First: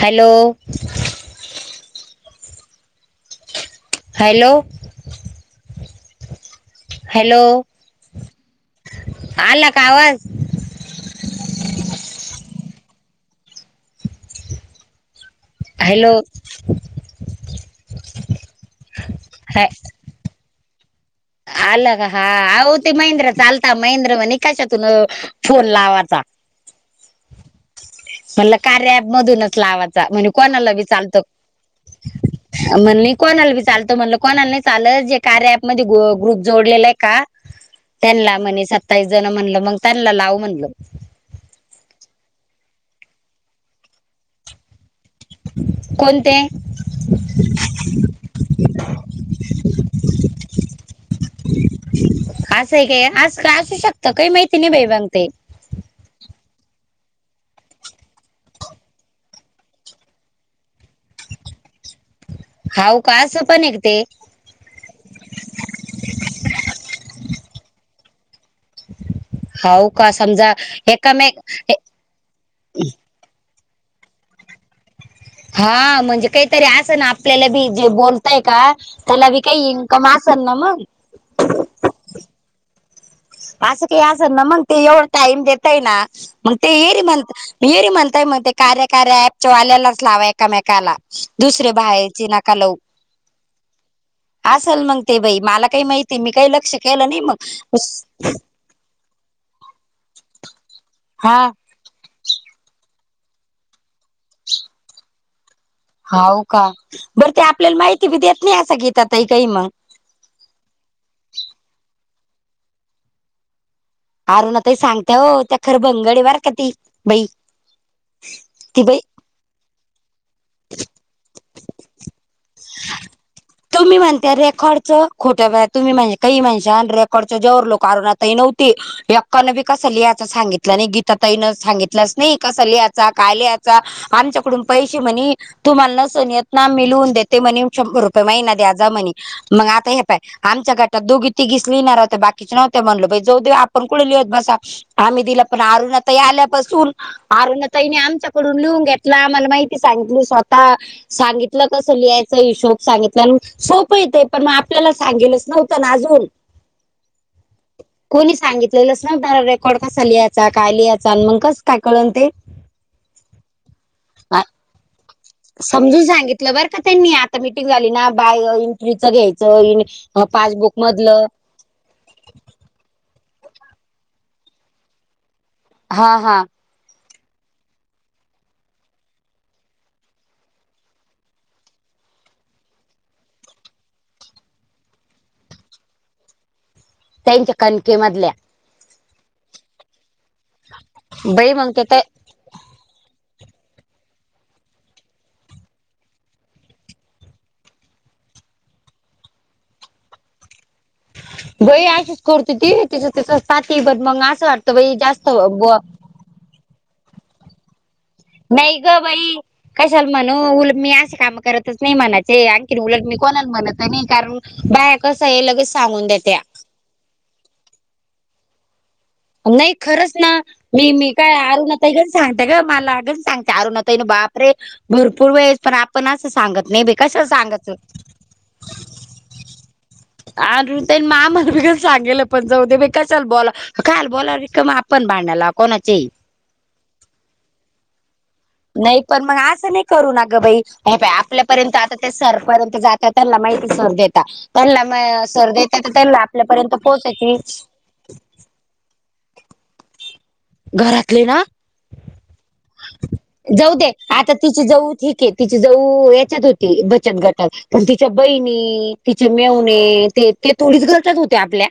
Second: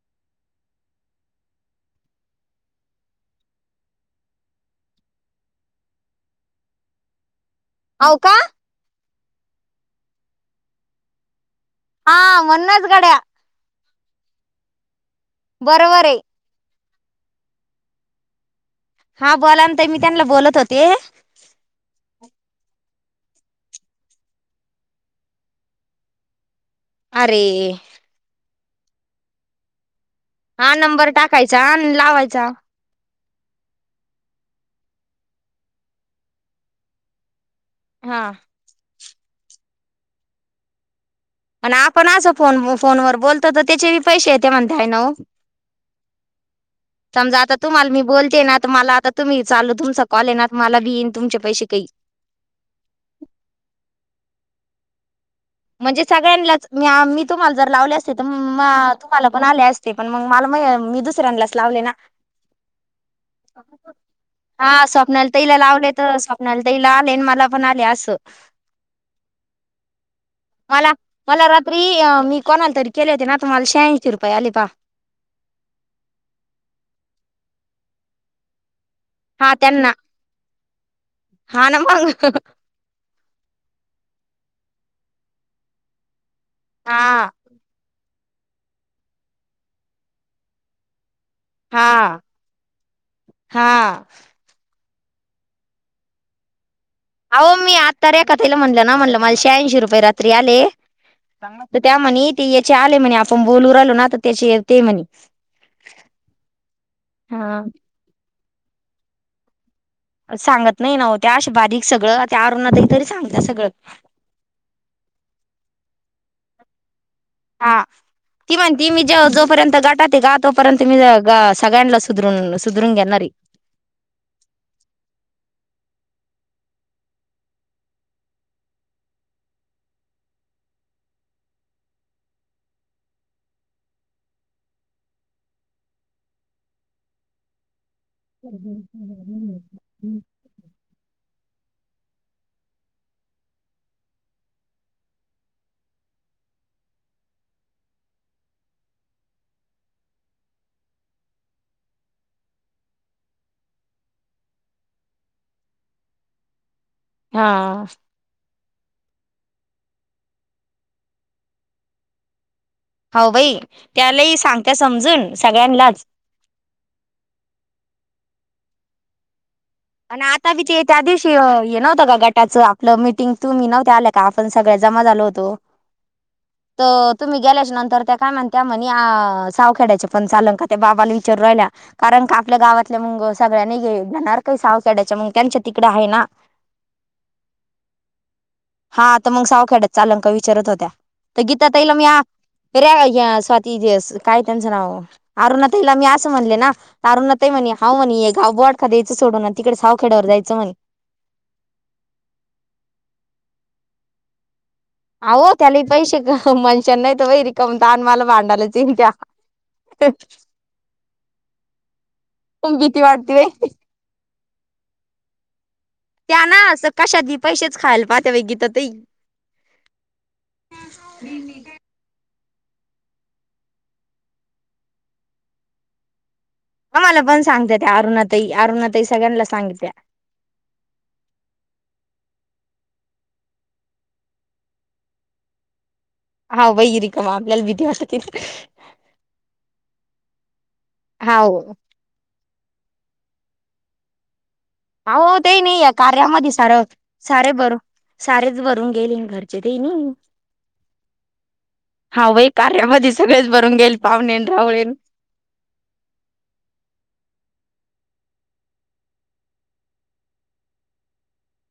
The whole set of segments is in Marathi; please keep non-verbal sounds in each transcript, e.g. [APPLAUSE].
हॅलो. Hello hello. होओ का? आला का आवाज? हा म्हणूनच गड्या. बरोबर हॅलो. आहे हा बोलाना ताई मी त्यांना बोलत होते आलं हा आओ ते महिंद्र चा आलता महिंद्र नाईका निकाशातून फोन लावाचा. अरे. म्हण कार्या ऍप मधूनच लावायचा म्हने हा नंबर टाकायचा आणि लावायचा. म्हणली कोणाला बी चालतो म्हणलं कोणाला नाही चाल जे कार्या ऍपमध्ये गु ग्रुप जोडलेला ये का हा त्यांना म्हणे सत्तावीस जण म्हणल मग त्यांना लाव म्हणल. आणि आपण असं फोन फोनवर बोलतो तर त्याचे पैसे येत म्हणता ना ओ. कोणते. समजा आता तुम्हाला मी बोलते ना मला आता तुम्ही चालू तुमचा कॉल ये ना मला बीईन तुमचे पैसे ते. [UNINTELLIGIBLE] असू शकतो काय मैहिती नाही बाई मला ते. म्हणजे सगळ्यांनाच मी तुम्हाला जर लावले असते तर तुम्हाला पण आले असते पण मग मला मी दुसऱ्यानाच लावले ना? हाव का असं पण एक ते हा स्वप्नाला ताईला लावले तर स्वप्नाला ताईला आले आणि मला पण आले असं हाऊ का समजा मला मला एकामेक रात्री मी कोणाला तरी केले होते ना तर मला शहाऐंशी रुपये आले पाहा हा म्हणजे काहीतरी असं ना आपल्याला बी जे बोलतय का त्याला बी हा काही त्यांना इन्कम असेल ना मग हा न म असं काही असं ना मग ते एवढं टाईम देतय ना मग ते हा येरी म्हणत मी येरी म्हणताय मग ते कार्य कार्य ऍपच्या वाल्यालाच लावा एकामेकाला दुसर्या हा बाहेरचे नका लाऊ हा असाल मग ते बाई मला काही माहिती नाही मी काही लक्ष केलं नाही अहो मी मग आत्ता रेका ताईला म्हटलं ना म्हटलं माझ शहाऐंशी रुपये रात्री आले हा तर त्या म्हणे ते याचे आले म्हणे आपण बोलू राहिलो ना तर त्याचे ते म्हणे. होऊ का बरं ते हा आपल्याला माहिती बी देत नाही असं घेत तही काही मग सांगत नाही ना वो त्या अशी बारीक सगळं त्या अरुणातही तरी सांगतात सगळं. अरुण ताई सांगते वो त्या खरं भंगड आहे बरं का ती बाई. हा की ती म्हणती बाई मी ज जोपर्यंत गटात ग तोपर्यंत मी गा सगळ्यांनाच सुधरून सुधरून घेणारे तुम्ही म्हणता रेकॉर्ड चं खोट्या वे तुम्ही म्हण काही माणसा आणि रेकॉड च जेवर लो कारण आता नव्हते यकानं बी कसं लिहायच सांगितलं नाही गीता ताईन सांगितलंच नाही कसं लिहायचा काय लिहायचा आमच्याकडून पैसे म्हणे तुम्हाला नसन येत नाम्ी लवून देते म्हणे शंभर रुपय महिना द्या ज म्हणे मग आता हे पाय आमच्या घटात दोघी तिघीच लिहिणार हो्या बाकीच नव्हत म्हणल जऊ दे आपण कु लिहत बसा आम्ही दिला पण अरुना ताई आल्यापासून अरुणा ताईने आमच्याकडून लिहून घेतला आम्हाला माहिती सांगितली स्वतः सांगितलं कसं लिहायचं हिशोब सांगितलं आणि सोपं येते पण मग आपल्याला सांगेलच नव्हत आ जून हा कोणी सांगितलेलंस नव्हतं ना रेकॉर्ड कसा लिहायचा काय लिहायचा आणि मग कस काय कळल ते हो भाई त्यालाही सांगत समजून सगळ्यांनाच समजून सांगितलं बरं का त्यांनी आता मीटिंग झाली ना बाय एंट्रीचं घ्यायचं आणि आता वि पासबुक ते त्या मधलं दिवशी हे नव्हतं का गट त्याचं आपलं मिटिंग तुम्ही नव्हते आलं का आपण सगळ्या जमा झालो होतो हा हा तर तुम्ही गेल्याच्या नंतर त्या काय म्हण त्या म्हणे सावखेड्याचे पण चाल का त्या बाबाला विचारू राहिल्या कारण का आपल्या गावातल्या मुंग सगळ्यांनी घणार काही सावखेड्याच्या मग ते त्याच्या तिकडे आहे ना त्यांच्या कणके मधल्या हात मग सावखेड्यातल्या चालते का विचारत होत्या तर बाई गीता मग ताईला ते मी रे या स्वाती दिस काय त्यांचं नाव अरुण ताईला मी असं म्हणले ना अरुना ताई म्हणे हा म्हणेे गाव बोडखा सोडून ना तिकडे सावखेड्यावर जायचं म्ह बई अशीच करत ती तिचं ती पाहाती ब मग असं वाटतं बा अ त्यालाही पैसे का मनशां नाही तर वैरी कामता मला भांडायलाच नाही येईन का त्या बाई कशाला म्हणू उलट मी असे काम करतच नाही म्हणायचे आणंखीन भीती उलट मी वाटते बाई कोणाला म्हणत नाही कारण बाय कसं हे लगेच सांगून देत त्या ना अस कशात बी पैसेच खायला पाहते बाई गीता ताई नाही खरंच ना मी मी काय अरुना ताई ग सांगते का मला गंज सांगते अरुना ता ईन बापरे भरपूर वेळेस पण आपण असं सांगत नाही बे आम्हाला कशाला पण सांगायचं सांगते त्या अरुणा ताई अरुणा ताई सगळ्यांना सांगत्या अ त्यांनी मा मध्ये बघ सांगेलं पण जाऊ दे बा कशाला बोला खाल बोला विक्रम आपण बांडाला कोणाचे हा वई रिकमआपल्याला भीती वाटत त नाही पण मग असं नाही करू ना ग बाई हे हाव आपल्यापर्यंत आता ते सरपर्यंत जातात त्यांना माहिती सर देतात त्यांला म अहो ते सर्दी येत नाही या तर त्यांला कार्यामध्ये आपल्यापर्यंत सारं पोहोचायची सारे भरून सारेच भरून गेले घरचे ते नाही घरातले ना हा भाई कार्यामध्येध सगळेच जाऊ भरून दे गेईल आता पाहुणेन तिची जाऊ रावळेन ठीक आहे तिची जाऊ याच्यात होती बचत गटात पण तिच्या बहिणी तिचे मेवणे ते ते थोडीच गटात होते आपल्या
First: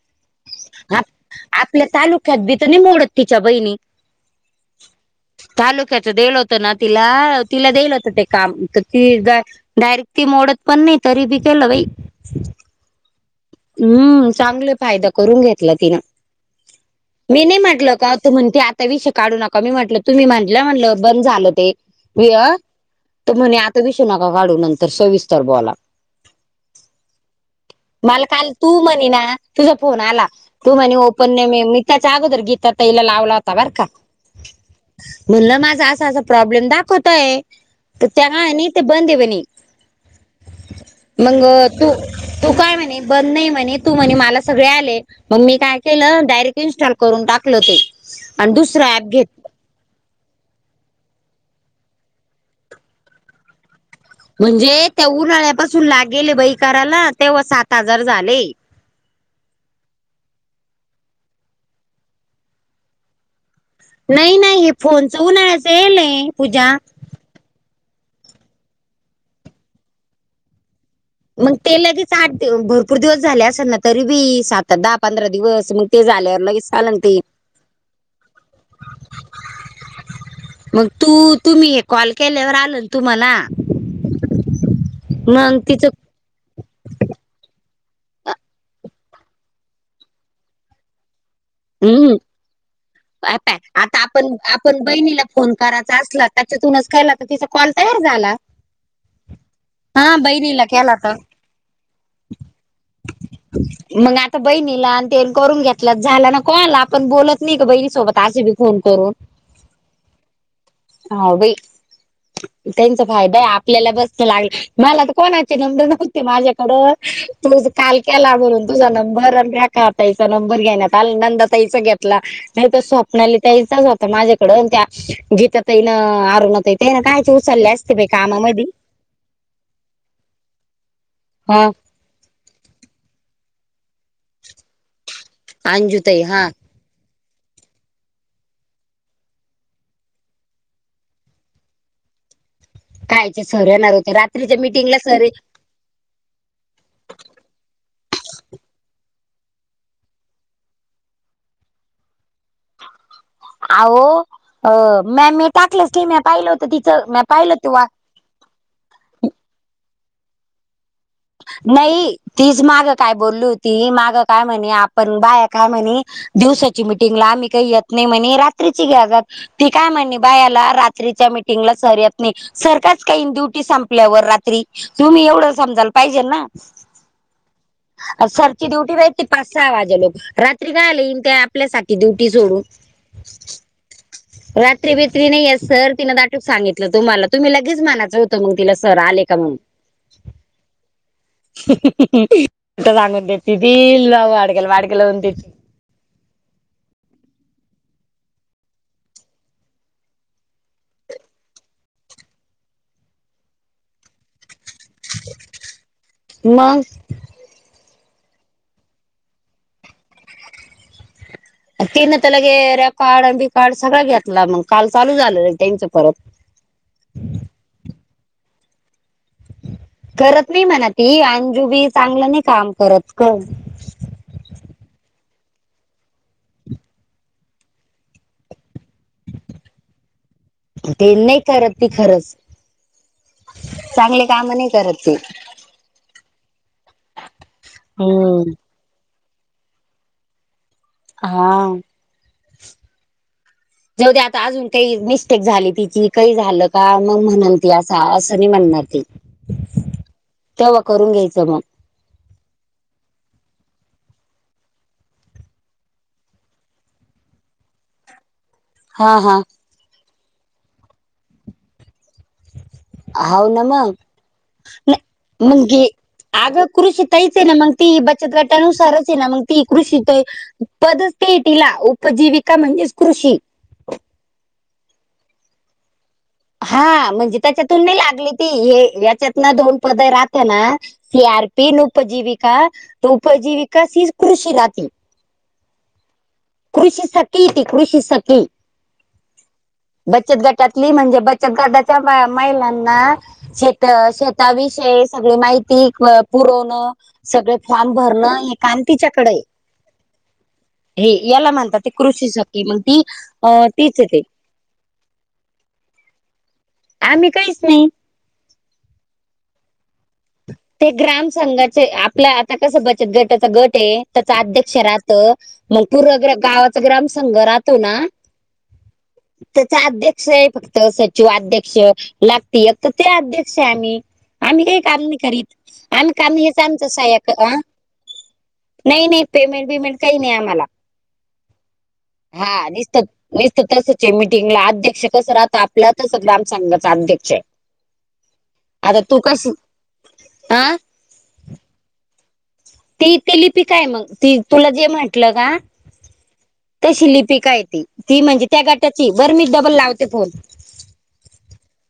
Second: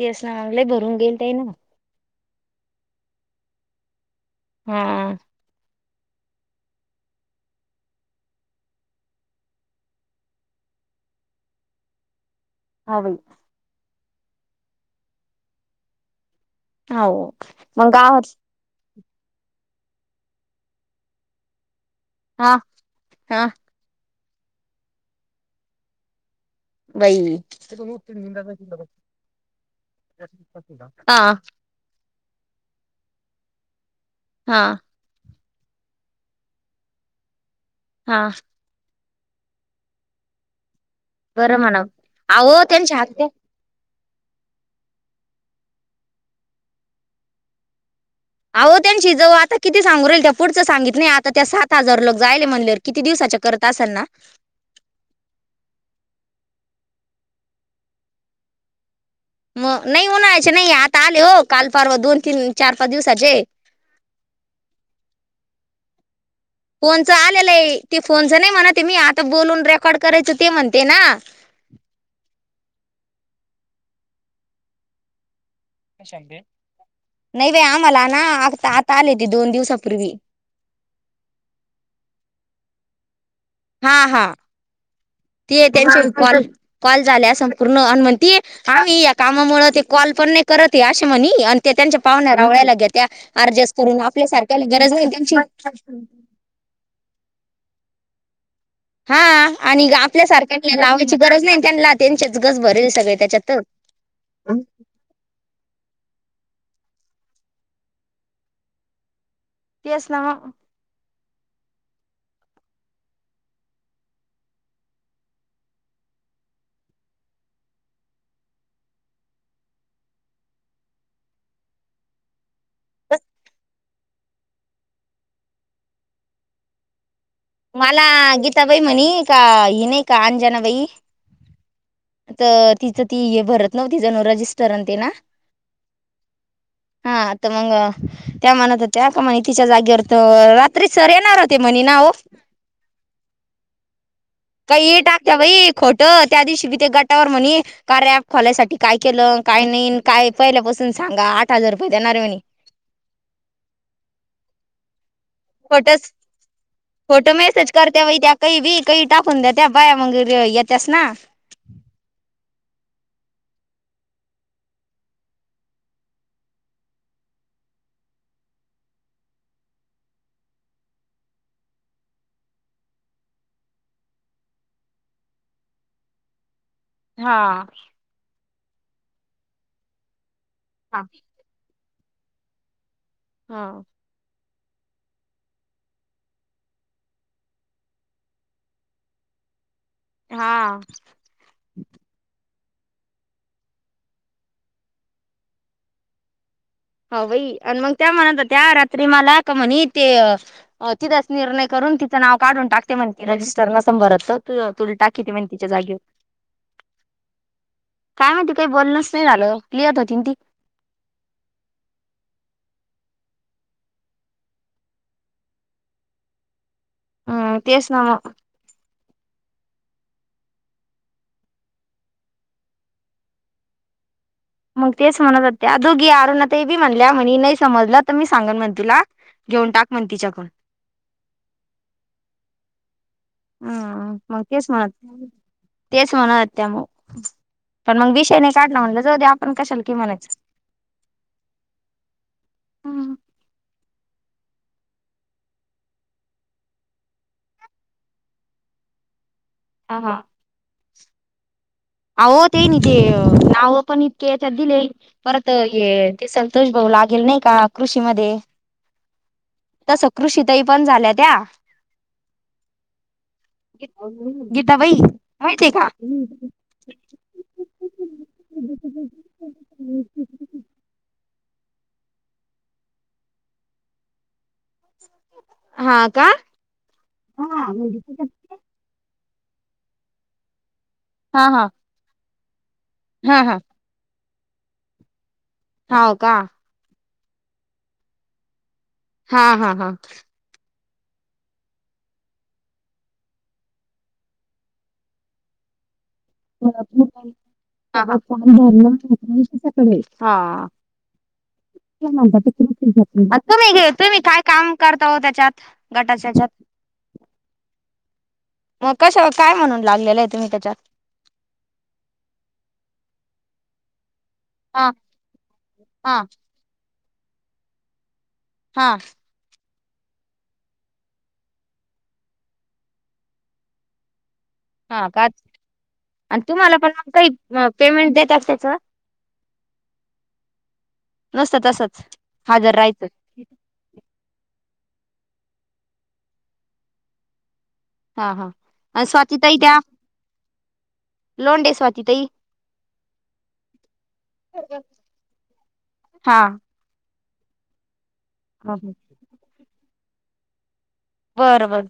तीस ना आमलाही भरून गेलत ना आपल्या तालुक्यात बी तर मोडत तिच्या बहिणी हा तालुक्याच देल होतं ना तिला तिला देल होतं ते काम तर ती डायरेक्ट ती मोडत पण नाही तरी बी केलं बाई आई हम्म चांगले फायदा करून घेतला तिनं हो मी नाही मग म्हटल कात गावात म्हणती आता विष काढू नका मी म्हटलं तुम्ही म्हटलं म्हटलं बंद झालं ते वि हा हा म्हणे विशू नका काढू नंतर सोविस्तर बोला बई मला काल तू म्हणे ना तुझा फोन आला तू म्हणे हा ओपन नाही म मी चागोर गीतााता इला लावल होता बर का हा म्हण माझा अस अस प्रॉब्लेम दाखवतय तर त्या हा का बंद आहे म्हणे मग बरं म्हणाव तू तू अहो काय त्यांच्या म्हणे हात बंद नाही म्हणे तू म्हणे मला सगळे आले मग मी काय केलं डायरेक्ट इन्स्टॉल करून टाकल ते आणि अहो दुसरं ऍप त्यांची घेत जाऊ किती सांगू राहील त्या पुढं सांगित नाही आता त्या सात हजार लोक जायले म्हणलेवर किती दिवसाच्या करत असाल ना म्हणजे त्या उन्हाळ्यापासून लागेले बईकाराला तेव्हा सात हजार झाले मग नाही उणायचे नाही आता आले हो काल परवा दोन तीन चार पाच दिवसाचे नाही नाही हे फोनच उनचं येलय पूजा फोनच आलेलं आहे ते फोनचं नाही म्हणाते मी आता बोलून रेकॉर्ड करायचो ते म्हणते ना मग ते लगेच आठ भरपूर दिवस झाले असेल ना तरी बी सात दहा पंधरा दिवस मग ते झाल्यावर लगेच आलं ते नाही बाई आम्हाला ना आता आता आले ते दोन दिवसापूर्वी मग तू तुम्ही कॉल केल्यावर आल ना तुम्हाला हा हा मग ते तिचं त्यांच्या कॉल कॉल झाल्या संपूर्ण अनुमनती हा या कामामुळे ते कॉल पण नाही करत असं म्हणे त्यांच्या हम्म पाहुण्या आवळ्याला घ्या त्या आता अडजस्ट करून आता आपल्या आपण सारख्याला आपण गरज नाही बहिणीला त्यांची फोन करायचा असला त्याच्यातूनच खायला तर तिचा कॉल तयार झाला हा आणि हा बहिणीला आपल्यासारख्यांना केला लावायची तर गरज नाही त्यांना त्यांचेच गज भरेल सगळे त्याच्यात मग आता बहिणीला आणि ते करून घेतलं झालं ना कल आपण बोलत नाही का बहिणीसोबत आजे बी फोन करून तेच ना मग हा बाई त्यांचा फायदा आहे आपल्याला बसं लागला मला तर कोणाचे नंबर नव्हते माझ्याकडं तु काल केला म्हणून तुझा नंबर आणि काका आतााईचा नंबर घेण्यात आ नंदतााईचा घ्या नाही तर स्वप्नाली त्या इचाच होता माझ्याकड त्या गीतात ना आरण ते ना कायच उचलले असते प मला कामामध्ये गीताबाई म्हणे का इणे काजन व हो. तर तिचं ती हे भरत नव्ह ति जण रजिस्टरनते ना. अंजुताई हा हा तर मग त्या म्हणत होत्या का म्हणे तिच्या जागेवर तर रात्री सर येणार होते म्हणी ना हो कायच सर्याणार होते रात्रीच्या मिटिंगला काही सर टाकत्या बाई खोट त्या दिवशी किथे गटावर म्हणे. का र ॲप खोलायसाठी काय केलं काय नाही काय पहिल्यापासून सांगा आठ हजार रुपये देणार मणे अह म मी टाकलंच की खोटंच म पाहिलं होत तिचं म खोटं पाहिलं मेसेज ते्हा करत्या बाई त्या काही वी काही टाकून द्या त्या्या बाया वगैरे येत्यास ना. नाही तीच माग काय बोलली होती मागं काय म्हणे आपण बाया काय म्हणे. दिवसाची मिटिंगला आम्ही काही येत नाही म्हणे रात्रीची घ्या जात ती काय म्हणणी बायाला रात्रीच्या मीटिंगला सहर्यात नाही सरखच काही ड्युटी संपल्यावर रात्री तुम्ही एवढं समजाल पाहिजे ना हा सरची ड्युटी भेट ते पाच स आवाजे लोक रात्री काय हा आले ते आपल्यासाठी ड्युटी सोडून हा [INAUDIBLE] रात्री बित्री नाही या सर तिन दाटूक सांगितलं तुम्हाला तुम्ही लगेच म्हनायचं होतं मग तिला सर आले का म्हग हा सांगून त्या तिथील बाव वाडक्याला वाडक्या लावन त्या ह बाई आणि मग त्या म्हणत त्या रात्री मला का म्हणे ते तिथंच निर्णय करून तिचं नाव काढून टाकते म्हणते रजिस्टर नसंभरत त तुला टाकी त म्ह तिच्या जागेवर मग काय माती काही बोलणच नाही झालं लिहत होती ती तेन त्याला गे रॅप कार्ड आणि बी कार्ड सगळां घेतला मग काल चालू झालं टमचं परत हम् तेसना ना करत नाही म्हणा ती अंजूबी चांगलं नाही काम करत कर मग तेच म्हणतात त्या दोघी अरुण ते बी म्हणल्या म्हणे नाही समजलं तर मी सांगन म्हणे तुला घेऊन टाक मग तिच्याकडून ते नाही करत ती खरंच हम चांगले मग काम नाही केस मात करत ती. तेच म्हणत त्या मग पण मग विषय हम्म. नाही काढला म्हणलं ज पण कशाला की म्हणायचं हा. जेवढे आता अजून काही मिस्टेक झाली तिची काही झालं का मग म्हणल ती असं असं नाहीी म्हणणार ती ह. ह हा. तेव्हा करून घ्यायचं मग अ हो तेन ते नाव पण इतके याच्यात दिले. परत ये ते सलंतोष भाऊ लागेल नाही का कृषी मध्ये हा हा. आता सकृ शितही पण झाल्या त्या हाव ना मग गीता भाईही मग क घे ह. अगं कृषी तहीच आहे ना मग ती बचत गटानुसारच आहे ना मग ती कृषी प टीला उपजीविका म्हणजेच कृषी हा का? हा म्हणजे हा त्याच्यातून नाही लागली ती हे याच्यात ना दोन पद राहते ना सी आर हा हा पी न उपजीविका हा उपजीविका सी कृषी नाात हव का... ृषि सखी ते कृषी सखी हा हा हा बचत गट... त्यातली म्हणजे बन ददाच्या महिलांना.. शेत शेताविषयी सगळी माहिती. पुरवणं सगळे फॉर्म भरणं हे काम तिच्याकडे आहे. म्ह मी घ हे याला म्हणतात ते कृषी सखी मग ती अ तीच मी येते काय [UNINTELLIGIBLE] काम करत हो त्याच्यात गटाच्या त्याच्यात. आम्ही काहीच नाही मग कशा काय म्हणून लागलेलं आहे तुम्ही त्याच्या. ते ग्राम संघाचे आपला आता कस बचत गटाचा गट आहे. त्याच अध्यक्ष हा राहत मग पूर् हा गावाचा ग्राम संंघ राहतो ना. हा. त्याचा अध्यक्ष आहे फक्त सचिव अध्यक्ष लागते आता ते अध्यक्ष आहे आम्ही आम्ही काही कार हा नाही का करीत. आम्ही काम आणि हेच तुम्हाला आमचं पण मग सहाय्यक अ काही पेमेंट देतात त्याच... नाही नाही पेमेंट बिमेंट काही नाही आम्हाला नसत तसच हाजर राहायचंच. नसत तसच आहे मीटिंगला अध्यक्ष कसं राहतं आपल्या तच गम सांगायच अध्यक्ष. हा हा आणि स्वाती ताई त्या [UNINTELLIGIBLE] लोंडे स्वाती तई. ती ते लिपी काय मग ती तुला जे म्हटल का. हा तशी लिपिका य ती ती म्हणजे त्या गाटाची बर मी डबल लावते फोन. बरं बर.